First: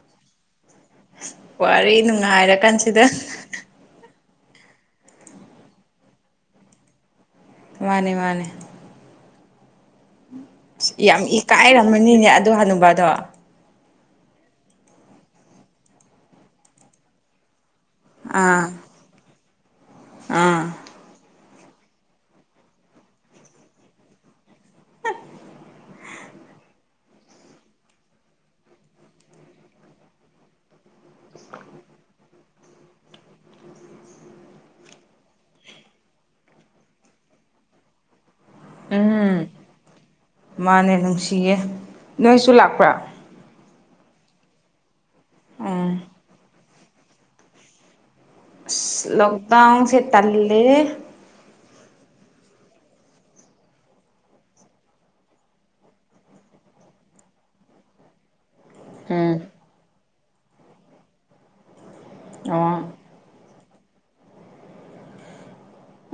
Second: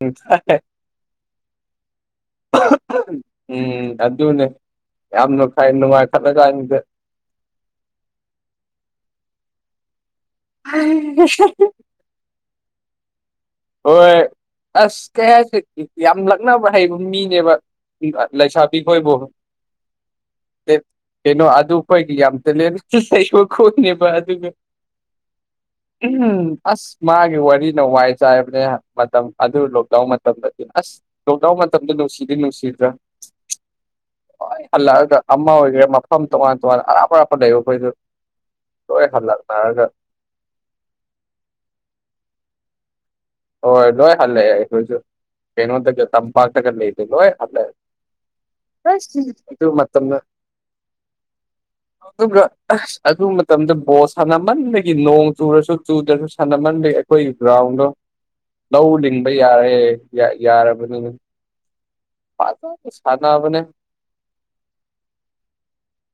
ꯎꯝ ꯋꯥꯔꯤ ꯅꯨꯡꯉꯥꯏꯔꯀꯥꯟꯁꯤꯗ ꯎꯨꯝ ꯑꯗꯨꯅꯦ ꯌꯥꯝꯅ ꯐꯩ ꯅꯨꯡꯉꯥꯏꯈꯠꯂꯀꯥꯟꯁꯤꯗ ꯃꯥꯅꯦ ꯃꯥꯅꯦ ꯏꯁ ꯌꯥꯝ ꯏꯀꯥꯏꯔꯝꯃꯅꯤꯅꯦ ꯑꯗꯨ ꯍꯅꯨꯕꯗꯣ ꯍꯣꯏ ꯑꯁ ꯀꯩ ꯍꯥꯏꯁꯤ ꯌꯥꯝ ꯂꯛꯅꯕ ꯍꯩꯕ ꯃꯤꯅꯦꯕ [unintelligible] ꯑꯥ ꯂꯩꯁꯥꯕꯤ ꯈꯣꯏꯕꯨ ꯑꯥ [unintelligible] ꯀꯩꯅꯣ ꯑꯗꯨ ꯑꯈꯣꯏꯒꯤ ꯌꯥꯝ ꯇꯦꯂꯦꯟ [unintelligible] ꯈꯣꯛꯅꯦꯕ ꯑꯗꯨꯅ ꯎꯝ ꯑꯥꯁ ꯃꯥꯒꯤ ꯋꯥꯔꯤꯅ ꯋꯥꯏ ꯆꯥꯏꯕꯅꯦ ꯃꯇꯝ ꯑꯗꯨ ꯂꯣꯛꯗꯥꯎꯟ ꯃꯇꯝꯗꯗꯤ ꯑꯁ ꯂꯣꯛꯗꯥꯎꯟ ꯃꯇꯝꯗꯣ ꯅꯨꯡꯁꯤꯗꯤ ꯅꯨꯡꯁꯤꯗ꯭ꯔꯥ [inaudible] ꯂꯣꯏ ꯍꯜꯂꯛꯑꯒ ꯑꯃ ꯑꯣꯏꯒꯦꯔꯥ ꯃꯐꯝ ꯇꯣꯉꯥꯟ ꯇꯣꯉꯥꯟ ꯑꯔꯥꯞ ꯑꯔꯥꯞꯄ ꯂꯩꯕ ꯈꯣꯏꯗꯨ ꯎꯝ ꯃꯥꯟꯅꯦ ꯅꯨꯡꯁꯤꯌꯦ ꯅꯣꯏꯁꯨ ꯂꯥꯛꯄ꯭ꯔꯥ ꯍꯣꯏ ꯂꯣꯏ ꯍꯜꯂꯑꯦ ꯑꯈꯣꯏꯁꯨ ꯎꯝ ꯀꯩꯅꯣꯗꯒꯤ ꯇꯝꯄꯥꯛ ꯇꯒ ꯂꯩꯕꯗꯣ ꯂꯣꯏ ꯍꯜꯂꯦ ꯁꯤ ꯑꯁ ꯑꯗꯨ ꯂꯣꯛꯗꯥꯎꯟ ꯁꯦ ꯃꯇꯝꯗ ꯇꯜꯂꯤꯍꯦ [inaudible] ꯑꯗꯨꯒ ꯑꯗꯨ ꯃꯇꯝꯗ ꯕꯣꯜ ꯁꯥꯟꯅꯃꯟꯕꯒꯤ ꯅꯣꯡ ꯆꯨꯔꯁꯨ ꯆꯨꯗ꯭ꯔꯁꯨ ꯁꯥꯟꯅꯃꯟꯕꯒꯤ ꯑꯈꯣꯏ ꯒ꯭ꯔꯥꯎꯟꯗꯣ ꯂꯧ ꯂꯤꯡꯕ ꯎꯝ ꯌꯥꯔꯦ ꯌꯥꯔꯕꯅꯤꯅ ꯑꯣ ꯁꯥꯟꯅꯕꯅꯦ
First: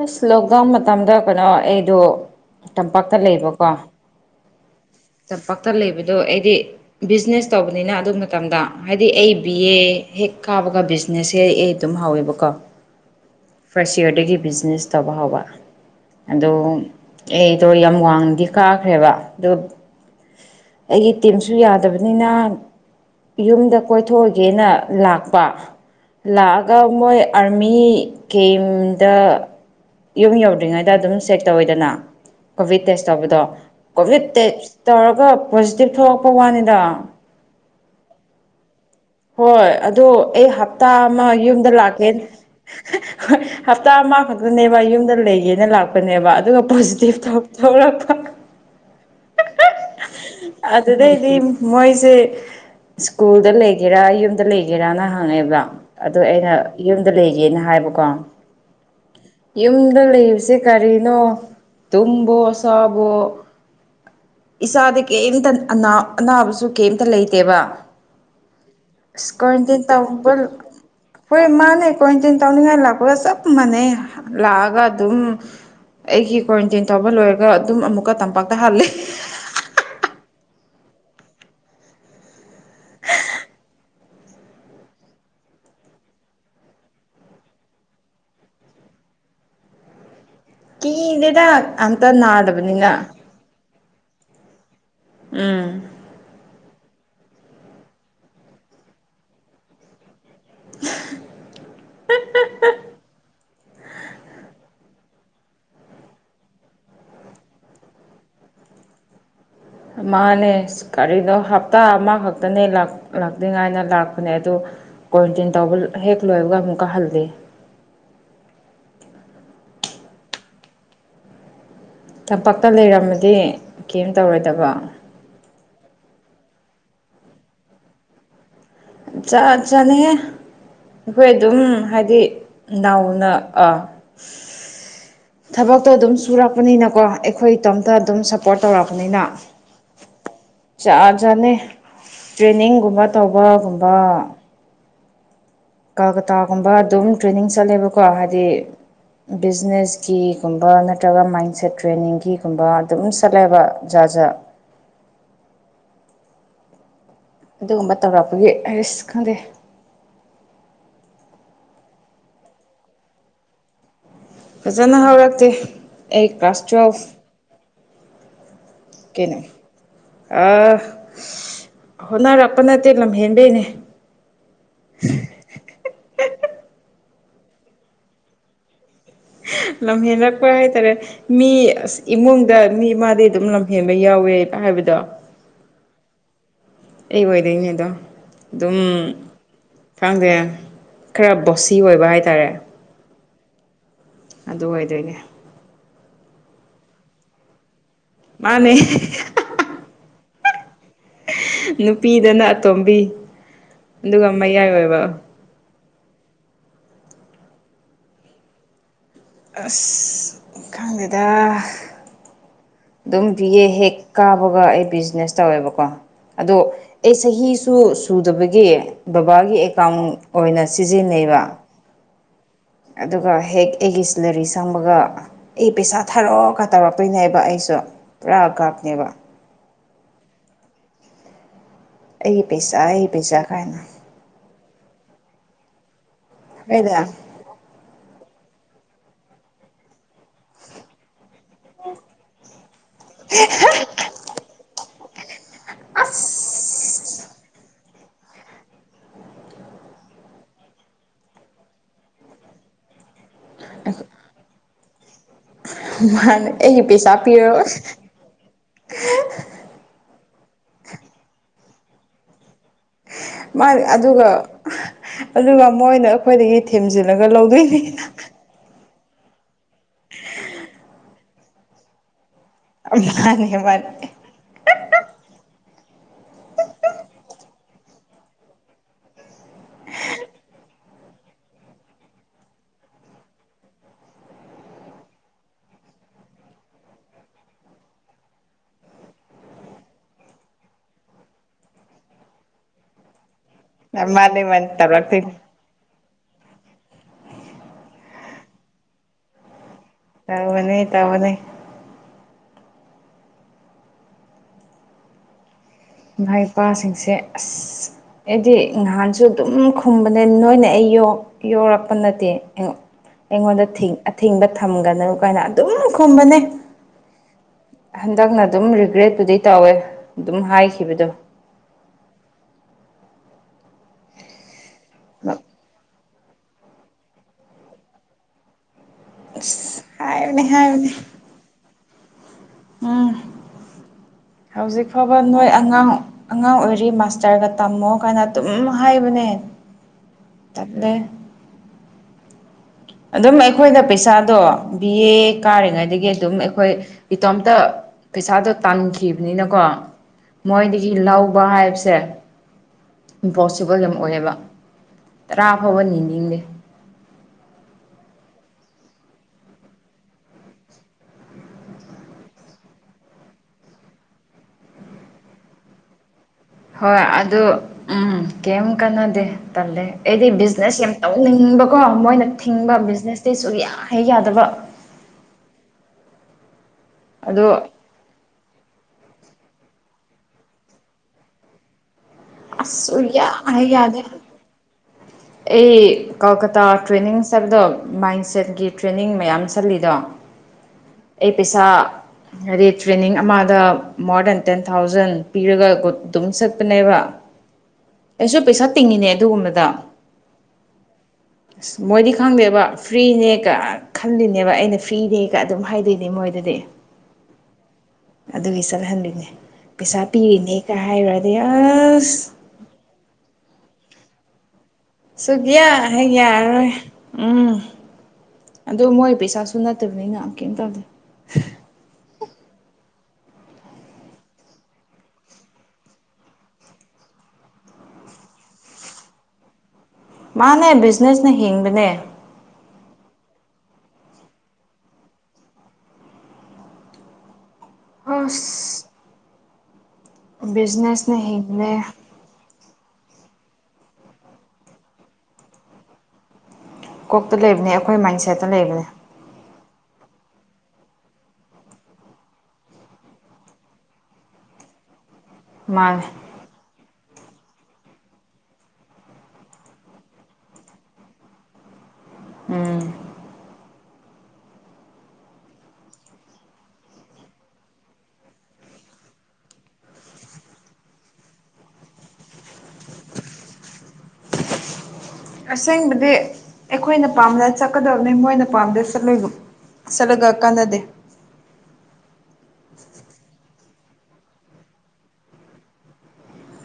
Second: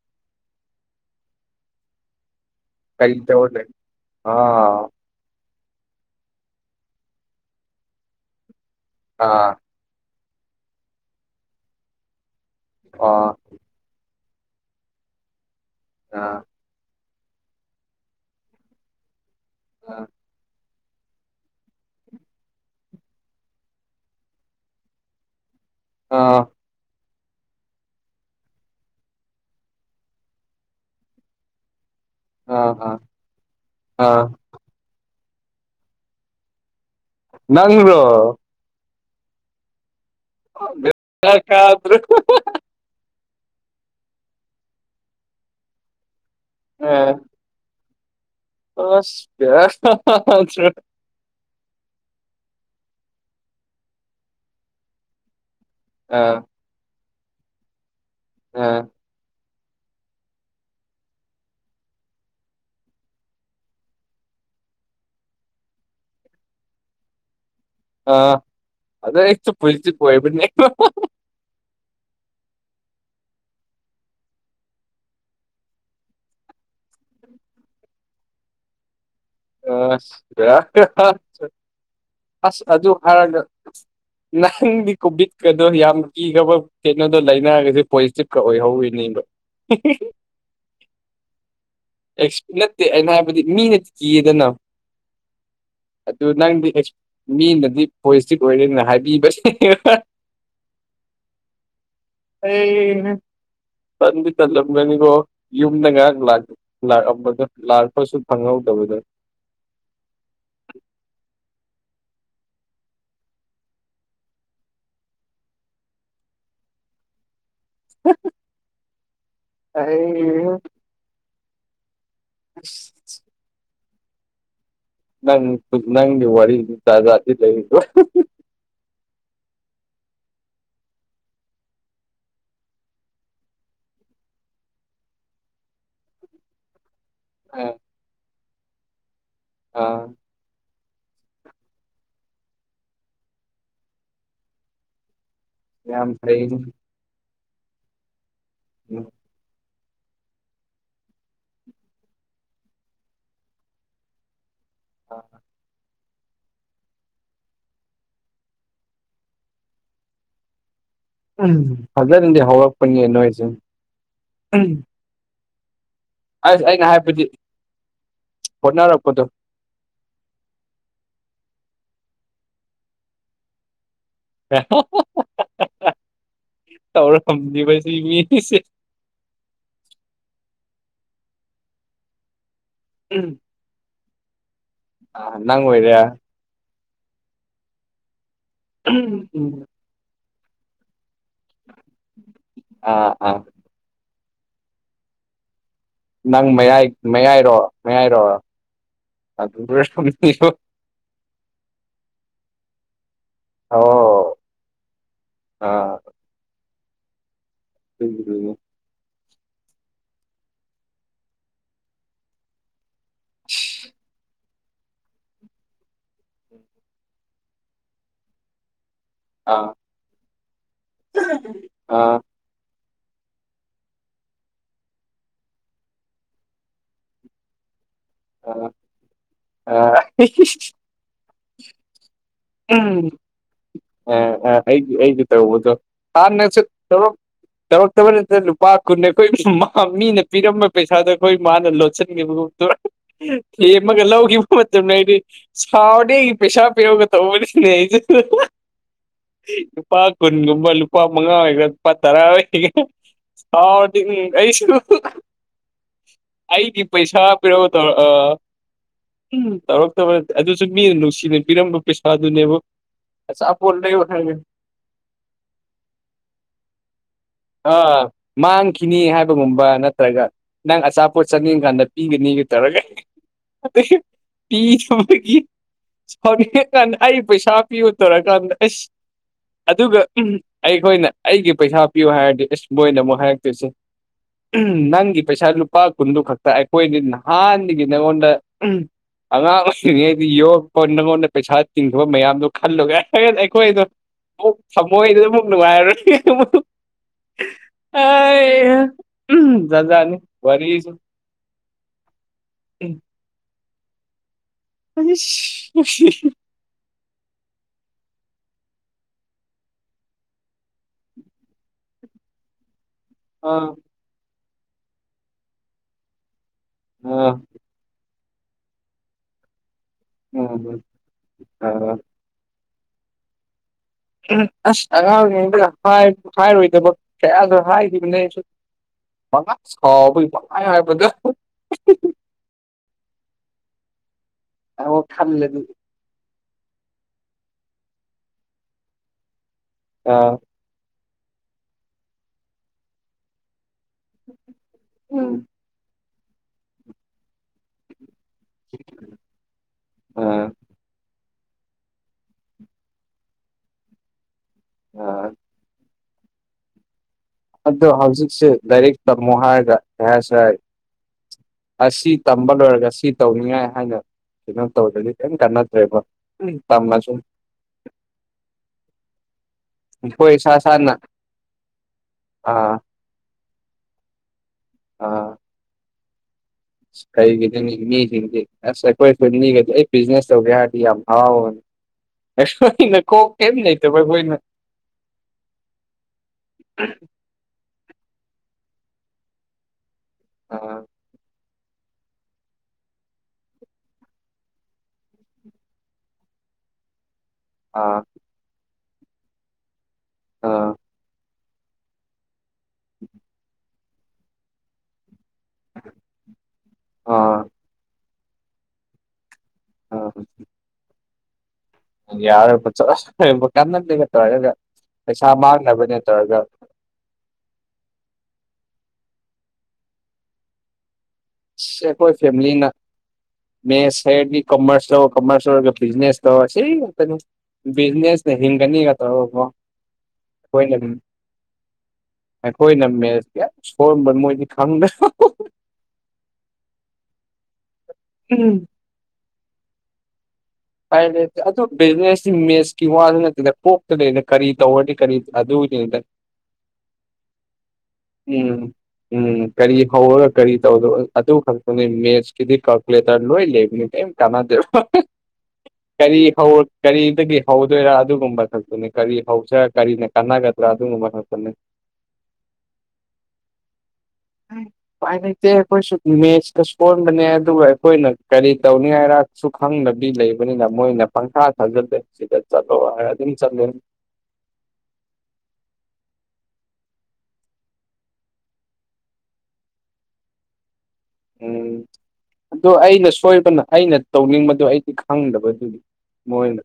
ꯑꯁ ꯂꯣꯛꯗꯥꯎꯟ ꯃꯇꯝꯗ ꯀꯩꯅꯣ ꯑꯩꯗꯣ ꯀꯔꯤ ꯇꯝꯄꯥꯛꯇ ꯇꯧꯔ ꯂꯩ ꯂꯩꯕꯀꯣ ꯑꯥ ꯆꯝꯄꯥꯛꯇ ꯂꯩꯕꯗꯣ ꯑꯩꯗꯤ ꯕꯤꯖꯤꯅꯦꯁ ꯇꯧꯕꯅꯤꯅ ꯑꯗꯨ ꯃꯇꯝꯗ ꯍꯥꯏꯗꯤ ꯑꯩ ꯑꯥ ꯕꯤ ꯑꯦ ꯍꯦꯛ ꯀꯥꯕꯒ ꯕꯤꯖꯤꯅꯦꯁꯁꯦ ꯑꯩ ꯑꯩ ꯑꯗꯨꯝ ꯍꯧꯋꯦꯕꯀꯣ ꯑꯣ ꯐꯥꯔꯁ ꯌꯥꯔꯗꯒꯤ ꯕꯤꯖꯤꯅꯦꯁ ꯇꯧꯕ ꯍꯧꯕ ꯑꯥ ꯑꯗꯣ ꯑꯩꯗꯣ ꯌꯥꯝ ꯋꯥꯡꯅꯗꯤ ꯀꯥꯈ꯭ꯔꯦꯕ ꯑꯗꯨ ꯑꯩꯒꯤ ꯇꯤꯝꯁꯨ ꯌꯥꯗꯕꯅꯤꯅ ꯌꯨꯝꯗ ꯀꯣꯏꯊꯣꯛꯎꯒꯦꯅ ꯂꯥꯛꯄ ꯑꯥ ꯂꯥꯛꯑꯒ ꯃꯣꯏ ꯑꯥꯔꯃꯤ ꯀꯦꯝꯗ ꯌꯨꯝ ꯌꯧꯗ꯭ꯔꯤꯉꯩꯗ ꯑꯗꯨꯝ ꯆꯦꯛ ꯇꯧꯋꯤꯗꯅ ꯑꯥ ꯀꯣꯚꯤꯠ ꯑꯥ ꯇꯦꯁ ꯇꯧꯕꯗꯣ ꯑꯥ ꯀꯣꯚꯤꯠ ꯇꯦꯁ ꯇꯧꯔꯒ ꯄꯣꯖꯤꯇꯤꯚ ꯊꯣꯛꯂꯛꯄ ꯋꯥꯅꯤꯗ ꯅꯪꯔꯣ ꯍꯣꯏ ꯑꯗꯣ ꯑꯩ ꯍꯞꯇꯥ ꯑꯃ ꯕꯦꯔꯥ ꯌꯨꯝꯗ ꯀꯥꯗ꯭ꯔꯣ ꯂꯥꯛꯀꯦ ꯍꯣꯏ ꯍꯞꯇꯥ ꯑꯃ ꯈꯛꯇꯅꯦꯕ ꯌꯨꯝꯗ ꯂꯩꯒꯦꯅ ꯂꯥꯛꯄꯅꯦꯕ ꯑꯗꯨꯒ ꯄꯣꯖꯤꯇꯤꯚ ꯊꯣꯛ ꯊꯣꯛꯔꯛꯄ ꯑꯁ ꯕꯦꯔꯥꯅꯤ ꯑꯗꯨꯗꯩꯗꯤ ꯃꯣꯏꯁꯦ ꯁ꯭ꯀꯨꯜꯗ ꯂꯩꯒꯦꯔꯥ ꯌꯨꯝꯗ ꯂꯩꯒꯦꯔꯅ ꯍꯪꯉꯦꯕ ꯑꯗꯨ ꯑꯥ ꯑꯩꯅ ꯌꯨꯝꯗ ꯂꯩꯒꯦꯅ ꯍꯥꯏꯕꯀꯣ ꯑꯝ ꯌꯨꯝꯗ ꯂꯩꯕꯁꯦ ꯀꯔꯤꯅꯣ ꯇꯨꯝꯕꯑꯣ ꯆꯥꯕꯑꯣ ꯏꯁꯥꯗꯤ ꯀꯩꯝꯇ ꯑꯅꯥꯕꯁꯨ ꯀꯩꯝꯇ ꯂꯩꯇꯦꯕ ꯑ ꯑꯗꯥ ꯑꯁ ꯍꯦꯛꯇ ꯀ꯭ꯋꯥꯔꯦꯟꯇꯤꯟ ꯄꯣꯏꯖꯇꯤꯚ ꯇꯧꯕ ꯑꯣꯏꯕꯅꯦꯕ ꯍꯣꯏ ꯃꯥꯅꯦ ꯀ꯭ꯋꯥꯔꯦꯟꯇꯤꯟ ꯇꯧꯅꯤꯡꯉꯥꯏ ꯂꯥꯛꯄꯒ ꯆꯞ ꯃꯥꯟꯅꯩ ꯂꯥꯛꯑꯒ ꯑꯗꯨꯝ ꯑꯩꯒꯤ ꯀ꯭ꯋꯥꯔꯦꯟꯇꯤꯟ ꯇꯧꯕ ꯂꯣꯏꯔꯒ ꯑꯗꯨꯝ ꯑꯃꯨꯛꯀ ꯇꯝꯄꯥꯛꯇ ꯍꯥꯜꯂꯦ ꯑꯁ ꯍꯥ ꯍꯥ [unintelligible] ꯑꯁ ꯑꯗꯨ ꯍꯥꯏꯔꯒ ꯅꯪꯗꯤ ꯀꯣꯚꯤꯠꯀꯗꯣ ꯌꯥꯝ ꯀꯤꯈ꯭ꯔꯕ ꯀꯩꯅꯣꯗꯣ ꯂꯩꯅꯒꯁꯨ ꯄꯣꯖꯤꯇꯤꯞꯀ ꯑꯣꯏꯍꯧꯔꯤꯅꯦꯕ ꯀꯤꯗꯦꯗ ꯑꯝꯇ ꯅꯥꯗꯕꯅꯤꯅ ꯍꯥꯏꯗꯤ ꯃꯤꯅ ꯀꯤꯌꯦꯗꯅ ꯎꯝ ꯑꯗꯨ ꯅꯪꯗꯤ ꯃꯤꯅꯗꯤ ꯄꯣꯁꯇꯤꯞ ꯑꯣꯏꯔꯦꯅ ꯍꯥꯏꯕꯤꯕꯅꯦꯕ [inaudible] ꯑꯩ ꯇꯟꯗꯤ ꯇꯜꯂꯝꯒꯅꯤꯀꯣ ꯌꯨꯝꯗ ꯉꯍꯥꯛ ꯂꯥꯛꯑꯝꯕꯗꯣ ꯂꯥꯛꯄꯁꯨ ꯐꯪꯍꯧꯗꯕꯗꯣ ꯃꯥꯅꯦ ꯀꯔꯤꯅꯣ ꯍꯞꯇꯥ ꯑꯃꯈꯛꯇꯅꯦ ꯂꯥꯛꯅꯤꯉꯥꯏꯅ ꯂꯥꯛꯄꯅꯦ ꯑꯗꯣ ꯀ꯭ꯋꯥꯔꯦꯟꯇꯤꯟ ꯇꯧꯕ ꯍꯦꯛ ꯂꯣꯏꯕꯒ ꯑꯃꯨꯛꯀꯥ ꯍꯜꯂꯦ ꯑꯩ [unintelligible] ꯇꯝꯄꯥꯛꯇ ꯑꯁ ꯂꯩꯔꯝꯃꯗꯤ ꯀꯔꯤꯝ ꯇꯧꯔꯣꯏꯗꯕ ꯅꯪ ꯅꯪꯒꯤ ꯋꯥꯔꯤ ꯖꯠ ꯖꯠꯗꯤ ꯂꯩꯔꯤꯕ ꯖꯥꯠ ꯖꯥꯠꯅꯤꯍꯦ ꯑꯈꯣꯏ ꯑꯗꯨꯝ ꯍꯥꯏꯗꯤ ꯅꯥꯎꯅ ꯑꯥ ꯊꯕꯛꯇꯣ ꯑꯗꯨꯝ ꯁꯨꯔꯛꯄꯅꯤꯅꯀꯣ ꯑꯈꯣꯏ ꯑꯥ ꯏꯇꯣꯝꯇ ꯑꯗꯨꯝ ꯁꯞꯄꯣꯔꯠ ꯇꯧꯔꯛꯄꯅꯤꯅ ꯑꯥ ꯖꯥꯠ ꯖꯥꯠꯅꯦ ꯇ꯭ꯔꯦꯅꯤꯡꯒꯨꯝꯕ ꯇꯧꯕꯒꯨꯝꯕ ꯌꯥꯝ ꯐꯩ ꯎꯝ ꯀꯜꯀꯇꯥꯒꯨꯝꯕ ꯑꯗꯨꯝ ꯇ꯭ꯔꯦꯅꯤꯡ ꯆꯠꯂꯦꯕꯀꯣ ꯍꯥꯏꯗꯤ ꯎꯝ ꯕꯤꯖꯤꯅꯦꯁꯀꯤꯒꯨꯝꯕ ꯅꯠꯇ꯭ꯔꯒ ꯃꯥꯏꯟꯁꯦꯠ ꯇ꯭ꯔꯦꯅꯤꯡꯒꯤꯒꯨꯝꯕ ꯑꯗꯨꯝ ꯆꯠꯂꯦꯕ ꯖꯥꯠ ꯖꯥꯠ ꯍ [inaudible] ꯑꯗꯨꯒꯨꯝꯕ ꯇꯧꯔꯛꯄꯒꯤ ꯑꯩꯁ ꯈꯪꯗꯦ ꯎꯝ ꯐꯖꯅꯗꯤ ꯍꯧꯔꯛꯄꯅꯤ ꯅꯣꯏꯁꯨ ꯐꯖꯅ ꯍꯧꯔꯛꯇꯦ ꯑꯩ ꯑꯁ ꯀ꯭ꯂꯥꯁ ꯑꯩꯅ ꯇꯨꯌꯦꯜꯐ ꯍꯥꯏꯕꯗꯤ ꯍꯣꯠꯅꯔꯛꯄꯗꯣ ꯀꯩꯅꯣ ꯑꯥ ꯍꯣꯠꯅꯔꯛꯄ ꯅꯠꯇꯦ ꯂꯝꯍꯦꯟꯕꯩꯅꯦ [unintelligible] ꯇꯧꯔꯝꯅꯦꯕ ꯁꯤ ꯃꯤꯁꯦ ꯂꯝꯍꯦꯟꯂꯛꯄ ꯍꯥꯏꯇꯥꯔꯦ ꯃꯤ ꯑꯁ ꯏꯃꯨꯡꯗ ꯃꯤ ꯃꯥꯗꯤ ꯑꯗꯨꯝ ꯍꯦꯟꯕ ꯌꯥꯎꯋꯦ ꯍꯥꯏꯕꯗꯣ ꯑꯥ ꯅꯪ ꯑꯣꯏꯔꯦ ꯑꯩ ꯑꯣꯏꯗꯣꯏꯅꯦ ꯑꯗꯣ ꯑꯗꯨꯝ ꯈꯪꯗꯦ ꯈꯔ ꯕꯣꯁꯤ ꯑꯣꯏꯕ ꯍꯥꯏꯇꯥꯔꯦ ꯑꯥ ꯑꯗꯨ ꯑꯣꯏꯗꯣꯏꯅꯦ ꯅꯪ ꯃꯌꯥꯏ ꯃꯌꯥꯏꯔꯣ ꯃꯌꯥꯏꯔꯣ ꯃꯥꯅꯦ ꯑꯗꯨ [unintelligible] ꯅꯨꯄꯤꯗꯅ ꯑꯇꯣꯝꯕꯤ ꯑꯣ ꯑꯗꯨꯒ ꯃꯌꯥꯏ ꯑꯣꯏꯕ ꯑꯥ [unintelligible] ꯑꯁ ꯈꯪꯗꯦꯗ ꯑꯗꯨꯝ ꯕꯤ ꯑꯦ ꯍꯦꯛ ꯀꯥꯕꯒ ꯑꯩ ꯕꯤꯖꯤꯅꯦꯁ ꯇꯧꯋꯦꯕꯀꯣ ꯑꯗꯣ ꯑꯩ ꯆꯍꯤꯁꯨ ꯁꯨꯗꯕꯒꯤ ꯕꯕꯥꯒꯤ ꯑꯥ ꯑꯦꯀꯥꯎꯟ ꯑꯣꯏꯅ ꯁꯤꯖꯤꯟꯅꯩꯕ ꯑꯥ ꯑꯗꯨꯒ ꯍꯦꯛ ꯑꯩꯒꯤ ꯁꯦꯂꯥꯔꯤ ꯆꯪꯕꯒ ꯑꯩ ꯄꯩꯁꯥ ꯊꯥꯔꯛꯑꯦ ꯒ ꯇꯧꯔꯛꯇꯣꯏꯅꯦꯕ ꯑꯩꯁꯨ ꯄꯨꯔꯥ ꯑꯥ ꯒꯞꯅꯦꯕ ꯑꯥ [unintelligible] ꯑꯩ ꯄꯩꯁꯥ ꯑꯩ ꯄꯩꯁꯥ ꯀꯥꯏꯅ ꯑꯥ ꯑꯥ ꯑꯩꯒꯤ ꯑꯩꯒꯤ ꯇꯧꯕꯗꯣ ꯍꯥꯟꯅꯁꯨ ꯑꯩꯗ ꯇꯧꯔꯛ ꯇꯧꯔꯛꯇꯕ ꯅꯠꯇꯦ ꯂꯨꯄꯥ ꯀꯨꯟꯅꯦ ꯑꯩꯈꯣꯏ ꯃꯤꯅ ꯄꯤꯔꯝꯕ ꯄꯩꯁꯥꯗꯣ ꯍꯣꯏ ꯃꯥꯅ ꯂꯣꯠꯁꯤꯟꯈꯤꯕꯒꯨꯝ ꯊꯦꯝꯃꯒ ꯂꯧꯈꯤꯕ ꯃꯇꯝ ꯂꯩꯔꯤ ꯁꯥꯎꯔꯗꯤ ꯑꯁ ꯑꯩꯒꯤ ꯄꯦꯁꯥ ꯄꯤꯔꯛꯎꯒ ꯇꯧꯕꯅꯦ ꯑꯩꯁꯨ ꯂꯨꯄꯥ ꯀꯨꯟꯒꯨꯝꯕ ꯂꯨꯄꯥ ꯃꯉꯥ ꯑꯣꯏꯒꯦꯔꯥ ꯂꯨꯄꯥ ꯇꯔꯥ ꯑꯣꯏꯒꯦꯔꯥ ꯁꯥꯎꯔꯗꯤ ꯎꯝ ꯑꯩꯁꯨ ꯃꯥꯅ ꯑꯩꯗꯤ ꯑꯩꯒꯤ ꯄꯩꯁꯥ ꯄꯤꯔꯣ ꯄꯤꯔꯛꯑꯣ ꯇꯧꯔ ꯎꯝ ꯇꯧꯔꯛꯇꯧꯕ ꯅꯠꯇꯦ ꯑꯗꯨꯁꯨ ꯃꯤꯅ ꯅꯨꯡꯁꯤꯅ ꯄꯤꯔꯝꯕ ꯄꯩꯁꯥꯗꯨꯅꯦꯕ ꯃꯥ ꯑꯆꯥꯄꯣꯠ ꯂꯩꯌꯣ ꯑꯗꯨꯒ ꯍꯥꯏꯔꯒ ꯑꯗꯨꯒ ꯃꯣꯏꯅ ꯑꯩꯈꯣꯏꯗꯒꯤ ꯊꯦꯝꯖꯤꯜꯂꯒ ꯂꯧꯗꯣꯏꯅꯦ ꯑꯥ ꯃꯥꯡꯈꯤꯅꯤ ꯍꯥꯏꯕꯒꯨꯝꯕ ꯅꯠꯇ꯭ꯔꯒ ꯅꯪ ꯑꯆꯥꯄꯣꯠ ꯆꯪꯅꯤꯡ ꯀꯥꯟꯗ ꯏ [unintelligible] ꯃꯤꯒ ꯇꯧꯔꯒ ꯃꯥꯅꯦ ꯃꯥꯅꯦ ꯄꯤ [unintelligible] ꯈꯒꯤ ꯁꯥꯎꯅꯤꯡꯑꯦ ꯀꯥꯟ ꯑꯩ ꯄꯩꯁꯥ ꯄꯤꯌꯨ ꯇꯧꯔꯀꯥꯟꯗ ꯑꯁ ꯑꯗꯨꯒ ꯎꯝ ꯑꯩꯈꯣꯏꯅ ꯑꯩꯒꯤ ꯄꯩꯁꯥ ꯄꯤꯌꯨ ꯍꯥꯏꯔꯗꯤ ꯑꯁ ꯃꯣꯏꯅ ꯑꯃꯨꯛ ꯍꯥꯏꯔꯛꯇꯣꯏꯁꯦ ꯅꯪꯒꯤ ꯄꯩꯁꯥ ꯂꯨꯄꯥ ꯀꯨꯟꯗꯨ ꯈꯛꯇ ꯑꯩꯈꯣꯏꯗꯤ ꯅꯍꯥꯟꯗꯒꯤ ꯅꯉꯣꯟꯗ ꯑꯉꯥꯡ ꯑꯣꯏꯔꯤꯉꯩꯗ ꯌꯣꯛꯄ ꯅꯉꯣꯟꯗ ꯄꯩꯁꯥ ꯇꯤꯛꯈ꯭ꯔꯥꯕ ꯃꯌꯥꯝꯗꯣ ꯈꯜꯂꯣ ꯀꯥꯢꯅ ꯑꯈꯣꯏꯗꯣ ꯃꯥꯅꯦ ꯑꯃꯨꯛ ꯃꯥꯅꯦ ꯊꯃꯣꯏꯗ ꯇꯧꯔꯛꯇꯣꯏꯅꯤ ꯑꯃꯨꯛ ꯅꯨꯡꯉꯥꯏꯔꯔꯣꯏ ꯑꯥꯏꯍꯥ ꯎꯝ ꯖꯥꯠꯖꯥꯠꯅꯤ ꯇꯧꯕꯅꯦ ꯇꯧꯕꯅꯦ ꯎꯝ ꯁꯤ [unintelligible] ꯏꯃꯥ ꯏꯄꯥꯁꯤꯡꯁꯦ ꯑꯁ ꯑꯩꯗꯤ ꯅꯍꯥꯟꯁꯨ ꯑꯗꯨꯝ ꯈꯨꯝꯕꯅꯦ ꯅꯣꯏꯅ ꯑꯩ ꯌꯣꯛ ꯌꯣꯛꯔꯛꯄ ꯅꯠꯇꯦ ꯑꯥ ꯑꯩꯉꯣꯟꯗ ꯑꯊꯤꯡꯕ ꯊꯝꯒꯅꯨ ꯀꯥꯏꯅ ꯑꯗꯨꯝ ꯈꯨꯝꯕꯅꯦ ꯑꯥ ꯍꯟꯗꯛꯅ ꯑꯗꯨꯝ ꯔꯤꯒ꯭ꯔꯦꯠꯄꯨꯗꯤ ꯇꯧꯋꯦ ꯑꯗꯨꯝ ꯑꯥ ꯍꯥꯏꯈꯤꯕꯗꯣ [unintelligible] ꯎꯝ ꯑꯁ ꯑꯉꯥꯡꯔꯤꯉꯩꯗꯒ ꯍꯥꯏ ꯍꯥꯏꯔꯣꯏꯗꯕ ꯀꯌꯥꯁꯨ ꯍꯥꯏꯈꯤꯕꯅꯦ ꯑꯩꯁꯨ ꯑꯃ ꯁꯥꯎꯕꯒꯤ ꯍꯥꯏꯕꯅꯦ ꯄꯪꯉꯥꯏ ꯍꯥꯏꯕꯅꯦ ꯍꯥꯏꯕꯗꯣ ꯎꯝ ꯍꯧꯖꯤꯛ ꯑꯃꯨꯛ ꯐꯥꯎꯕ ꯅꯣꯏ ꯈꯜꯂꯗꯤ ꯑꯉꯥꯡ ꯑꯉꯥꯡ ꯑꯣꯏꯔꯤ ꯃꯥꯁꯇꯥꯔꯒ ꯇꯝꯃꯣ ꯀꯥꯏꯅ ꯑꯗꯨꯝ ꯍꯥꯏꯕꯅꯦ ꯑꯥ ꯇꯜꯂꯦ ꯑꯗꯨꯝ ꯑꯩꯈꯣꯏꯅ ꯄꯩꯁꯥꯗꯣ ꯕꯤ ꯑꯦ ꯀꯥꯔꯤꯉꯩꯗꯒꯤ ꯑꯗꯨꯝ ꯑꯩꯈꯣꯏ ꯏꯇꯣꯝꯇ ꯄꯩꯁꯥꯗꯣ ꯇꯥꯟꯈꯤꯕꯅꯤꯅꯀꯣ ꯑꯥ ꯃꯣꯏꯗꯒꯤ ꯂꯧꯕ ꯍꯥꯏꯕꯁꯦ ꯏꯝꯄꯣꯁꯤꯕꯜ ꯌꯥꯝ ꯑꯣꯏꯌꯦꯕ ꯑꯥ ꯐꯥꯎꯕ ꯅꯤꯅꯤꯡꯗꯦ ꯑꯗꯣ ꯍꯧꯖꯤꯛꯁꯨ ꯂꯥꯏꯔꯤꯛ ꯇꯝꯃꯣ ꯍꯥꯏꯔꯒ ꯀꯩ ꯍꯥꯏꯔꯁꯨ ꯍꯥꯏ ꯑꯁꯤ ꯇꯝꯕ ꯂꯣꯏꯔꯒ ꯁꯤ ꯇꯧꯅꯤꯉꯥꯏ ꯍꯥꯏꯅ ꯀꯩꯅꯣ ꯇꯧꯗ꯭ꯔꯗꯤ ꯀꯩꯝ ꯀꯥꯟꯅꯗ꯭ꯔꯦꯕꯥ ꯍꯣꯏ ꯑꯗꯨ ꯎꯝ ꯀꯩꯝ ꯀꯥꯟꯅꯗꯦ ꯇꯜꯂꯦ ꯑꯩꯗꯤ ꯑꯩꯈꯣꯏ ꯏꯁꯥ ꯕꯤꯖꯤꯅꯦꯁ ꯌꯥꯝ ꯏꯁꯥꯅ ꯇꯧꯅꯤꯡꯕꯀꯣ ꯃꯣꯏꯅ ꯊꯤꯡꯕ ꯑꯥ ꯕꯤꯖꯤꯅꯦꯁ ꯁꯨꯌꯥ ꯍꯦꯛ ꯌꯥꯗꯕ ꯑꯥ ꯑꯗꯣ ꯀꯩꯔꯤꯒꯤ ꯃꯤꯁꯤꯡꯁꯦ ꯑꯁ ꯑꯩꯈꯣꯏ ꯈꯨꯟꯗꯤ ꯑꯩ ꯕꯤꯖꯤꯅꯦꯁ ꯇꯧꯒꯦ ꯍꯥꯏꯔꯗꯤ ꯌꯥꯝ ꯍꯔꯥꯎꯕꯅꯤ ꯑꯁ ꯁꯨꯛꯌꯥ ꯅꯀꯣꯛ ꯀꯩꯝ ꯍꯦꯛ ꯂꯩꯇꯕ ꯌꯥꯗꯦ ꯑꯈꯣꯏꯅ ꯑꯩ ꯀꯜꯀꯇꯥ ꯇ꯭ꯔꯦꯅꯤꯡ ꯆꯠꯄꯗꯣ ꯃꯥꯏꯟ ꯁꯦꯠꯀꯤ ꯇ꯭ꯔꯦꯅꯤꯡ ꯃꯌꯥꯝ ꯆꯠꯂꯤꯗꯣ ꯑꯥ ꯑꯩ ꯄꯩꯁꯥ ꯍꯥꯏꯗꯤ ꯇ꯭ꯔꯦꯅꯤꯡ ꯑꯃꯗ ꯃꯣꯔ ꯗꯦꯟ ꯇꯦꯟ ꯊꯥꯎꯖꯟ ꯄꯤꯔꯒ ꯑꯗꯨꯝ ꯆꯠꯄꯅꯦꯕ ꯑꯥ ꯑꯩꯁꯨ ꯄꯩꯁꯥ ꯇꯤꯡꯉꯤꯅꯦ ꯑꯗꯨꯒꯨꯝꯕꯗ ꯑꯥ ꯑꯁ ꯃꯣꯏꯗꯤ ꯈꯪꯗꯦꯕ ꯐ꯭ꯔꯤꯅꯦꯒ ꯈꯜꯂꯤꯅꯦꯕ ꯑꯩꯅ ꯐ꯭ꯔꯤꯅꯦ ꯀꯩꯀ ꯑꯗꯨꯝ ꯍꯥꯏꯗꯣꯏꯅꯦ ꯃꯣꯏꯗꯗꯤ ꯑꯥ ꯑꯗꯨꯒꯤ ꯆꯠꯍꯟꯂꯤꯅꯦ ꯄꯩꯁꯥ ꯄꯤꯔꯤꯅꯦꯒ ꯍꯥꯏꯔꯨꯔꯗꯤ ꯑꯁ ꯌꯥꯔꯦ [unintelligible] ꯀꯅꯥꯗꯦꯀ ꯇꯧꯔꯒ ꯄꯩꯁꯥ ꯁꯨꯛꯌꯥ ꯃꯥꯡꯅꯕꯅꯦ ꯍꯦꯛ ꯇꯧꯔꯒ ꯌꯥꯔꯔꯣꯏ ꯎꯝ ꯑꯗꯨ ꯃꯣꯏ ꯄꯩꯁꯥꯁꯨ ꯅꯠꯇꯕꯅꯤꯅ ꯀꯩꯝ ꯇꯧꯗꯦ [unintelligible] ꯈꯣꯢ ꯐꯦꯃꯤꯂꯤ ꯅ ꯃꯦꯠꯁ ꯍꯥꯏꯔꯗꯤ ꯀꯝꯃꯔꯁ ꯂꯧꯔ ꯀꯣꯃꯔꯁ ꯂꯧꯔ ꯕꯤꯖꯤꯅꯦꯁ ꯇꯧꯔ ꯁꯤ ꯉꯥꯡꯇꯅꯤ ꯕꯤꯖꯤꯅꯦꯁꯅ ꯍꯤꯡꯒꯅꯤꯅ ꯇꯧꯔꯛꯄ ꯃꯥꯅꯦ ꯕꯤꯖꯤꯅꯦꯁꯅ ꯍꯤꯡꯕꯅꯦ ꯑꯩꯈꯣꯏꯅ ꯃꯦꯁ ꯀ꯭ꯌꯥꯝ ꯁꯣꯟꯕ ꯃꯣꯏꯗꯤ ꯈꯪꯗ꯭꯭ꯔꯕꯥ ꯎꯄꯥꯏ ꯑꯁ ꯎꯄꯥꯏ ꯕꯤꯖꯤꯅꯦꯁꯅ ꯂꯩꯇꯦ ꯑꯗꯣ ꯍꯤꯡꯕꯅꯦ ꯕꯤꯖꯤꯅꯦꯁꯇꯤ ꯃꯦꯁ ꯀꯤ ꯋꯥꯗꯨ ꯅꯠꯇꯦꯗ ꯀꯣꯛꯇ ꯂꯩꯅ ꯀꯔꯤ ꯇꯧꯔꯗꯤ ꯀꯔꯤ ꯑꯗꯨ ꯒꯤꯅꯤꯗ ꯀꯣꯛꯇ ꯂꯩꯕꯅꯦ ꯑꯩꯈꯣꯏ ꯃꯥꯏꯟ ꯁꯦꯠꯇ ꯎꯝ ꯂꯩꯕꯅꯦ ꯎꯝ ꯀꯔꯤ ꯍꯧꯔꯒ ꯀꯔꯤ ꯇꯧꯗꯧꯕ ꯑꯗꯨ ꯈꯛꯇꯅꯤ ꯃꯦꯠꯁꯀꯤꯗꯤ ꯀꯥꯜꯀꯨꯂꯦꯇꯔ ꯂꯣꯏ ꯂꯩꯕꯅꯤ ꯀꯦꯝ ꯀꯥꯟꯅꯗꯦ ꯍ ꯍ ꯃꯥꯅꯦ ꯀꯔꯤ [unintelligible] ꯀꯔꯤꯗꯒꯤ ꯍꯧꯗꯣꯏꯔꯥ ꯑꯗꯨꯒꯨꯝꯕ ꯈꯛꯇꯅꯤ ꯀꯔꯤ ꯍꯧꯁꯤꯔꯥ ꯀꯔꯤꯅ ꯀꯥꯟꯅꯒꯗ꯭ꯔꯥ ꯑꯗꯨꯒꯨꯝꯕ ꯈꯛꯇꯅꯤ ꯎꯝ ꯎꯄꯥꯏ ꯂꯩꯇꯦ ꯑꯩꯈꯣꯏꯁꯨ ꯃꯦꯠꯁꯀ ꯁꯣꯟꯕꯅꯦ ꯑꯗꯨꯒ ꯑꯩꯈꯣꯏꯅ ꯀꯔꯤ ꯇꯧꯅꯤ ꯍꯥꯏꯔ ꯁꯨ ꯈꯪꯗꯕꯤ ꯂꯩꯕꯅꯤꯅ ꯃꯣꯏꯅ ꯄꯪꯊꯥ ꯊꯥꯖꯤꯜꯂꯨ ꯁꯤꯗ ꯆꯠꯂꯣ ꯍꯥꯏꯔ ꯑꯗꯨꯝ ꯆꯠꯂꯦ [inaudible] ꯑꯁꯦꯡꯕꯗꯤ ꯑꯩꯈꯣꯏꯅ ꯄꯥꯝꯅ ꯆꯠꯀꯗꯕꯅꯤ ꯃꯣꯏꯅ ꯄꯥꯝꯗ ꯆꯠꯂꯣꯏꯕ ꯆꯠꯂꯒ ꯀꯥꯟꯅꯗꯦ ꯎꯝ ꯑꯗꯣ ꯑꯩꯅ ꯁꯣꯏꯕꯅ ꯑꯩꯅ ꯇꯧꯅꯤꯡꯕꯗꯣ ꯑꯩꯗꯤ ꯈꯪꯗꯕ ꯑꯗꯨꯒꯤ ꯃꯣꯏꯅ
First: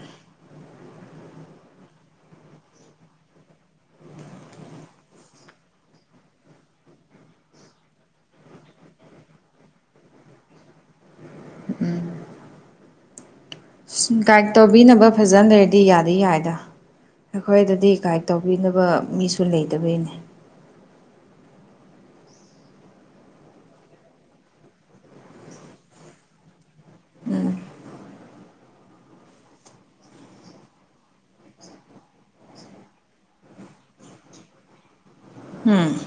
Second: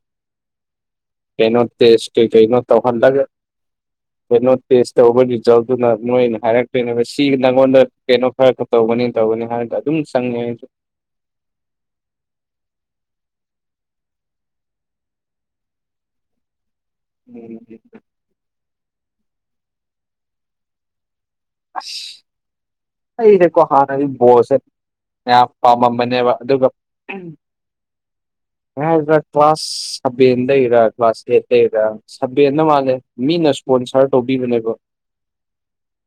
ꯀꯩꯅꯣ ꯇꯦꯁ ꯀꯩ ꯀꯩꯅꯣ ꯇꯧꯍꯜꯂꯒ ꯀꯩꯅꯣ ꯇꯦꯁ ꯇꯧꯔꯕꯒꯤ ꯔꯤꯖꯜꯇꯨꯅ ꯃꯣꯏꯅ ꯍꯥꯏꯔꯛꯇꯣꯏꯅꯦꯕ ꯁꯤ ꯅꯪꯉꯣꯟꯗ ꯀꯩꯅꯣ ꯈꯔ ꯇꯧꯒꯅꯤ ꯇꯧꯒꯅꯤ ꯍꯥꯏꯕꯗ ꯑꯗꯨꯝ ꯆꯪꯉꯦ ꯑꯩꯁꯨ ꯒꯥꯏꯗ ꯇꯧꯕꯤꯅꯕ ꯐꯖꯅ ꯂꯩꯔꯗꯤ ꯌꯥꯗꯤ ꯌꯥꯏꯗ ꯎꯝ ꯑꯩꯈꯣꯏꯗꯗꯤ ꯒꯥꯏꯠ ꯇꯧꯕꯤꯅꯕ ꯃꯤꯁꯨ ꯂꯩꯇꯕꯩꯅꯦ ꯑꯁ [unintelligible] ꯑꯩꯗꯤꯀꯣ ꯍꯥꯟꯅꯗꯤ ꯕꯣꯜꯁꯦ ꯌꯥꯝ ꯄꯥꯝꯃꯝꯕꯅꯦꯕ ꯑꯗꯨꯒ ꯎꯝ [unintelligible] ꯀ꯭ꯂꯥꯁ ꯁꯕꯦꯟ ꯗꯩꯔ ꯀ꯭ꯂꯥꯁ ꯑꯩꯩꯇ ꯗꯩꯔ ꯁꯕꯦꯟꯗ ꯃꯥꯜꯂꯦ ꯃꯤꯅ ꯏꯁꯄꯣꯟꯁꯔ ꯇꯧꯕꯤꯕꯅꯦꯕ ꯎꯝ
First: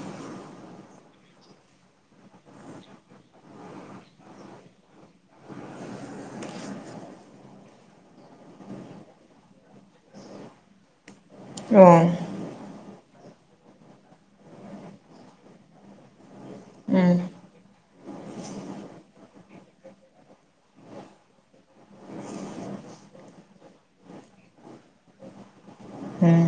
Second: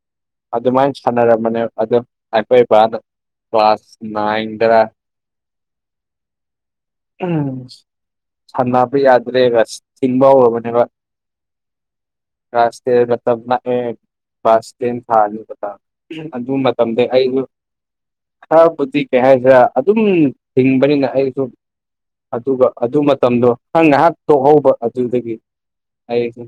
ꯑꯗꯨꯃꯥꯏꯅ ꯁꯥꯟꯅꯔꯝꯕꯅꯦꯕ ꯑꯗꯨ ꯑꯈꯣꯏ ꯄꯥꯅ ꯀ꯭ꯂꯥꯁ ꯅꯥꯏꯟꯗꯔ ꯎꯝ ꯁꯥꯟꯅꯕ ꯌꯥꯗ꯭ꯔꯦꯒ ꯊꯤꯡꯕ ꯍꯧꯔꯕꯅꯦꯕ ꯑꯣ ꯀ꯭ꯂꯥꯁ ꯇꯦꯟꯒ ꯇꯝ ꯉꯛꯑꯦ ꯀ꯭ꯂꯥꯁ ꯇꯦꯟ ꯊꯥ ꯂꯣꯏꯕꯒ ꯎꯝ ꯑꯗꯨꯝ ꯃꯇꯝꯗ ꯎꯝ ꯑꯩꯁꯨ ꯈꯔꯕꯨꯗꯤ ꯀꯩ ꯍꯥꯏꯁꯤꯔ ꯑꯗꯨꯝ ꯍꯤꯡꯕꯅꯤꯅ ꯑꯩꯁꯨ ꯑꯗꯨꯒ ꯑꯗꯨ ꯃꯇꯝꯗꯣ ꯅꯪ ꯉꯥꯏꯍꯥꯛ ꯇꯣꯛꯍꯧꯕ ꯑꯗꯨꯗꯒꯤ ꯑꯩꯁꯦ ꯎꯝ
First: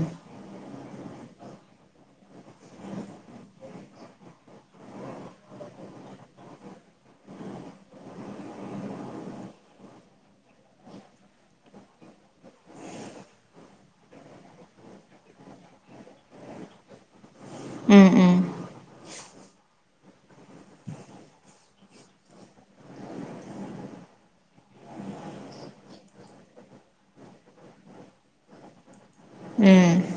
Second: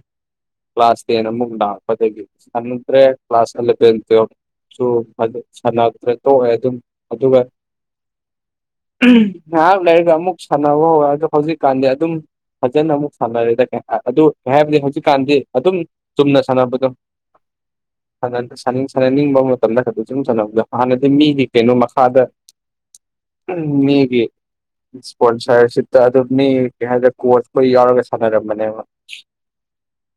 ꯀ꯭ꯂꯥꯁ ꯇꯦꯟ ꯑꯃꯨꯛ ꯂꯥꯛꯄꯗꯒꯤ ꯁꯪꯗ꯭ꯔꯦ ꯀ꯭ꯂꯥꯁ ꯑꯂꯚꯦꯟ ꯇꯨꯋꯦꯚꯁꯨ ꯑꯗꯨ ꯁꯥꯟꯅꯗ꯭ꯔꯦ ꯇꯣꯛꯑꯦ ꯑꯗꯨꯝ ꯑꯗꯨꯒ ꯎꯍꯝ ꯉꯥꯏꯍꯥꯛ ꯂꯩꯔꯒ ꯑꯃꯨꯛ ꯁꯥꯟꯅꯧꯑꯣ ꯑꯗꯨ ꯍꯧꯖꯤꯛꯀꯥꯟꯗꯤ ꯑꯗꯨꯝ ꯐꯖꯅ ꯑꯃꯨꯛ ꯁꯥꯟꯅꯔꯦꯗ ꯑꯦ ꯑ ꯑꯗꯨ ꯀꯩ ꯍꯥꯏꯕꯗꯤ ꯍꯧꯖꯤꯛꯀꯥꯟꯗꯤ ꯑꯗꯨꯝ ꯆꯨꯝꯅ ꯁꯥꯟꯅꯕꯗꯣ ꯎꯝ ꯎꯝ ꯁꯥꯅ ꯁꯅꯤꯡ ꯁꯥꯟꯅꯅꯤꯡꯕ ꯃꯇꯝꯗ ꯆꯨꯝ ꯁꯥꯅꯕꯗ ꯍꯥꯟꯅꯗꯤ ꯃꯤꯒꯤ ꯀꯩꯅꯣ ꯃꯈꯥꯗ ꯎꯝ ꯃꯤꯒꯤ ꯏꯁꯄꯣꯟꯁꯔꯁꯤꯞꯇ ꯑꯗꯨꯝ ꯀꯩ ꯍꯥꯏꯇꯥꯔꯦ ꯀꯣꯠꯆ ꯌꯥꯎꯔꯒ ꯁꯥꯟꯅꯔꯝꯕꯅꯦꯕ ꯎꯝ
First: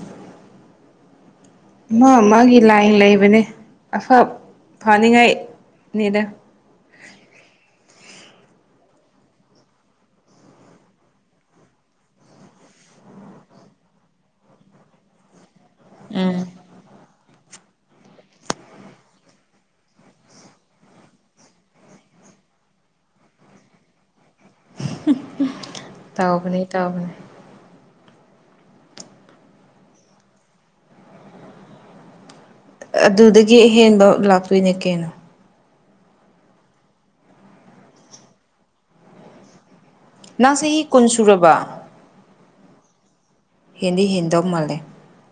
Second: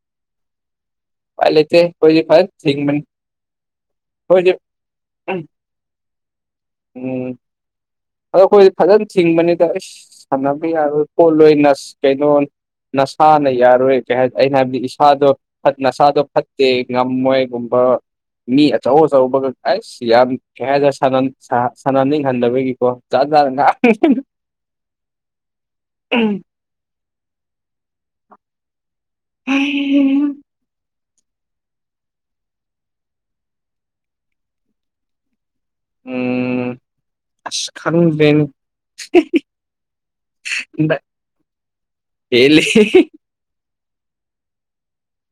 ꯎꯄꯥꯏ ꯂꯩꯇꯦ ꯃꯥ ꯑꯩꯈꯣꯏꯗꯤ ꯐꯖꯅ ꯃꯥꯒꯤ ꯂꯥꯏꯟ ꯊꯤꯡꯕꯅꯤ ꯂꯩꯕꯅꯦ ꯑꯐ ꯑꯩꯈꯣꯏꯗꯤ ꯐꯥꯅꯤꯡꯉꯥꯏꯅꯤꯗ ꯎꯝ ꯑꯗꯣ ꯑꯩꯈꯣꯏ ꯐꯖꯅ ꯊꯤꯡꯕꯅꯤꯗ ꯏꯁ ꯁꯥꯟꯅꯕ ꯌꯥꯔꯣꯏ ꯈꯣꯠꯂꯣꯏꯅ ꯑꯁ ꯀꯩꯅꯣ ꯅꯁꯥꯅ ꯌꯥꯔꯣꯏ ꯀꯩ ꯍꯥꯏ ꯑꯩꯅ ꯍꯥꯏꯕꯗꯤ ꯏꯁꯥꯗꯣ ꯐꯠ ꯅꯁꯥꯗꯣ ꯎꯝ ꯐꯠꯇꯦ ꯉꯝꯃꯣꯏꯒꯨꯝꯕ ꯃꯤ ꯑꯆꯧ ꯑꯆꯧꯕꯒ ꯑꯁ ꯌꯥꯝ ꯀꯩ ꯍꯥꯏꯇꯥꯔꯦ ꯁꯥꯟꯅ ꯁꯥꯟꯅꯍꯟꯅꯤꯡꯗꯕꯒꯤ ꯑꯣ ꯖꯥꯠ ꯖꯥꯠ ꯉꯥꯡꯉꯤ ꯇꯧꯕꯅꯦ ꯇꯧꯕꯅꯦ [inaudible] [unintelligible] ꯑꯗꯨꯗꯒꯤ ꯑꯍꯦꯟꯕ ꯂꯥꯛꯇꯣꯏꯅꯦ ꯀꯩꯅꯣ ꯎꯝ ꯑꯁ ꯈꯪꯗ꯭ꯔꯦꯅꯦ ꯅꯪ ꯆꯍꯤ ꯍꯟꯗꯛ ꯀꯨꯟ ꯁꯨꯔꯕ ꯍꯦꯜꯂꯦ ꯍꯦꯟꯗꯤ ꯍꯦꯟꯗꯧ ꯃꯥꯜꯂꯦ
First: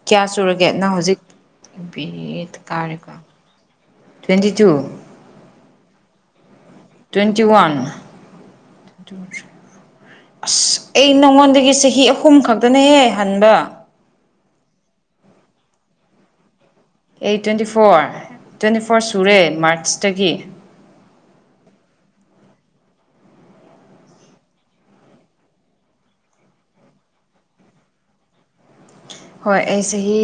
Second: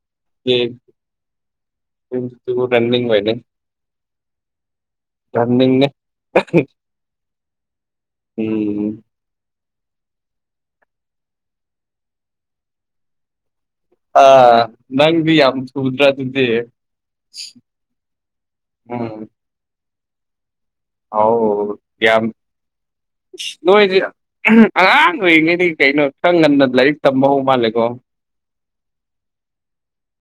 ꯀꯌꯥ ꯁꯨꯔꯒꯦ ꯅꯪ ꯍꯧꯖꯤꯛ ꯕꯤꯑꯦ ꯔꯟꯅꯤꯡ ꯀꯥꯔꯦꯀꯣ ꯑꯣꯏꯔꯦ ꯇ꯭ꯋꯦꯟꯇꯤ ꯇꯨ ꯌꯥꯝ ꯂꯤꯡꯉꯦ ꯇ꯭ꯋꯦꯟꯇꯤ ꯋꯥꯟ ꯎꯝ ꯑꯁ ꯑꯩ ꯅꯉꯣꯟꯗꯒꯤ ꯆꯍꯤ ꯑꯍꯨꯝ ꯈꯛꯇꯅꯦꯍꯦ ꯍꯟꯕ ꯑꯥ ꯅꯪꯗꯤ ꯌꯥꯝ ꯊꯨꯗ꯭ꯔꯥ ꯑꯗꯨꯗꯤ ꯑꯩ ꯇ꯭ꯋꯦꯟꯇꯤ ꯐꯣꯔ ꯇ꯭ꯋꯦꯟꯇꯤ ꯐꯣꯔ ꯁꯨꯔꯦ ꯃꯥꯔꯁꯇꯒꯤ ꯑꯧ ꯌꯥꯝ ꯏꯁ ꯅꯣꯏꯗꯤ ꯑꯉꯥꯡ ꯑꯣꯏꯔꯤꯉꯩꯗꯒꯤ ꯀꯩꯅꯣ ꯈꯔ ꯉꯟꯅ ꯂꯥꯏꯔꯤꯛ ꯇꯝꯕ ꯍꯧꯕ ꯃꯥꯜꯂꯦꯀꯣ ꯍꯣꯏ ꯑꯩ ꯆꯍꯤ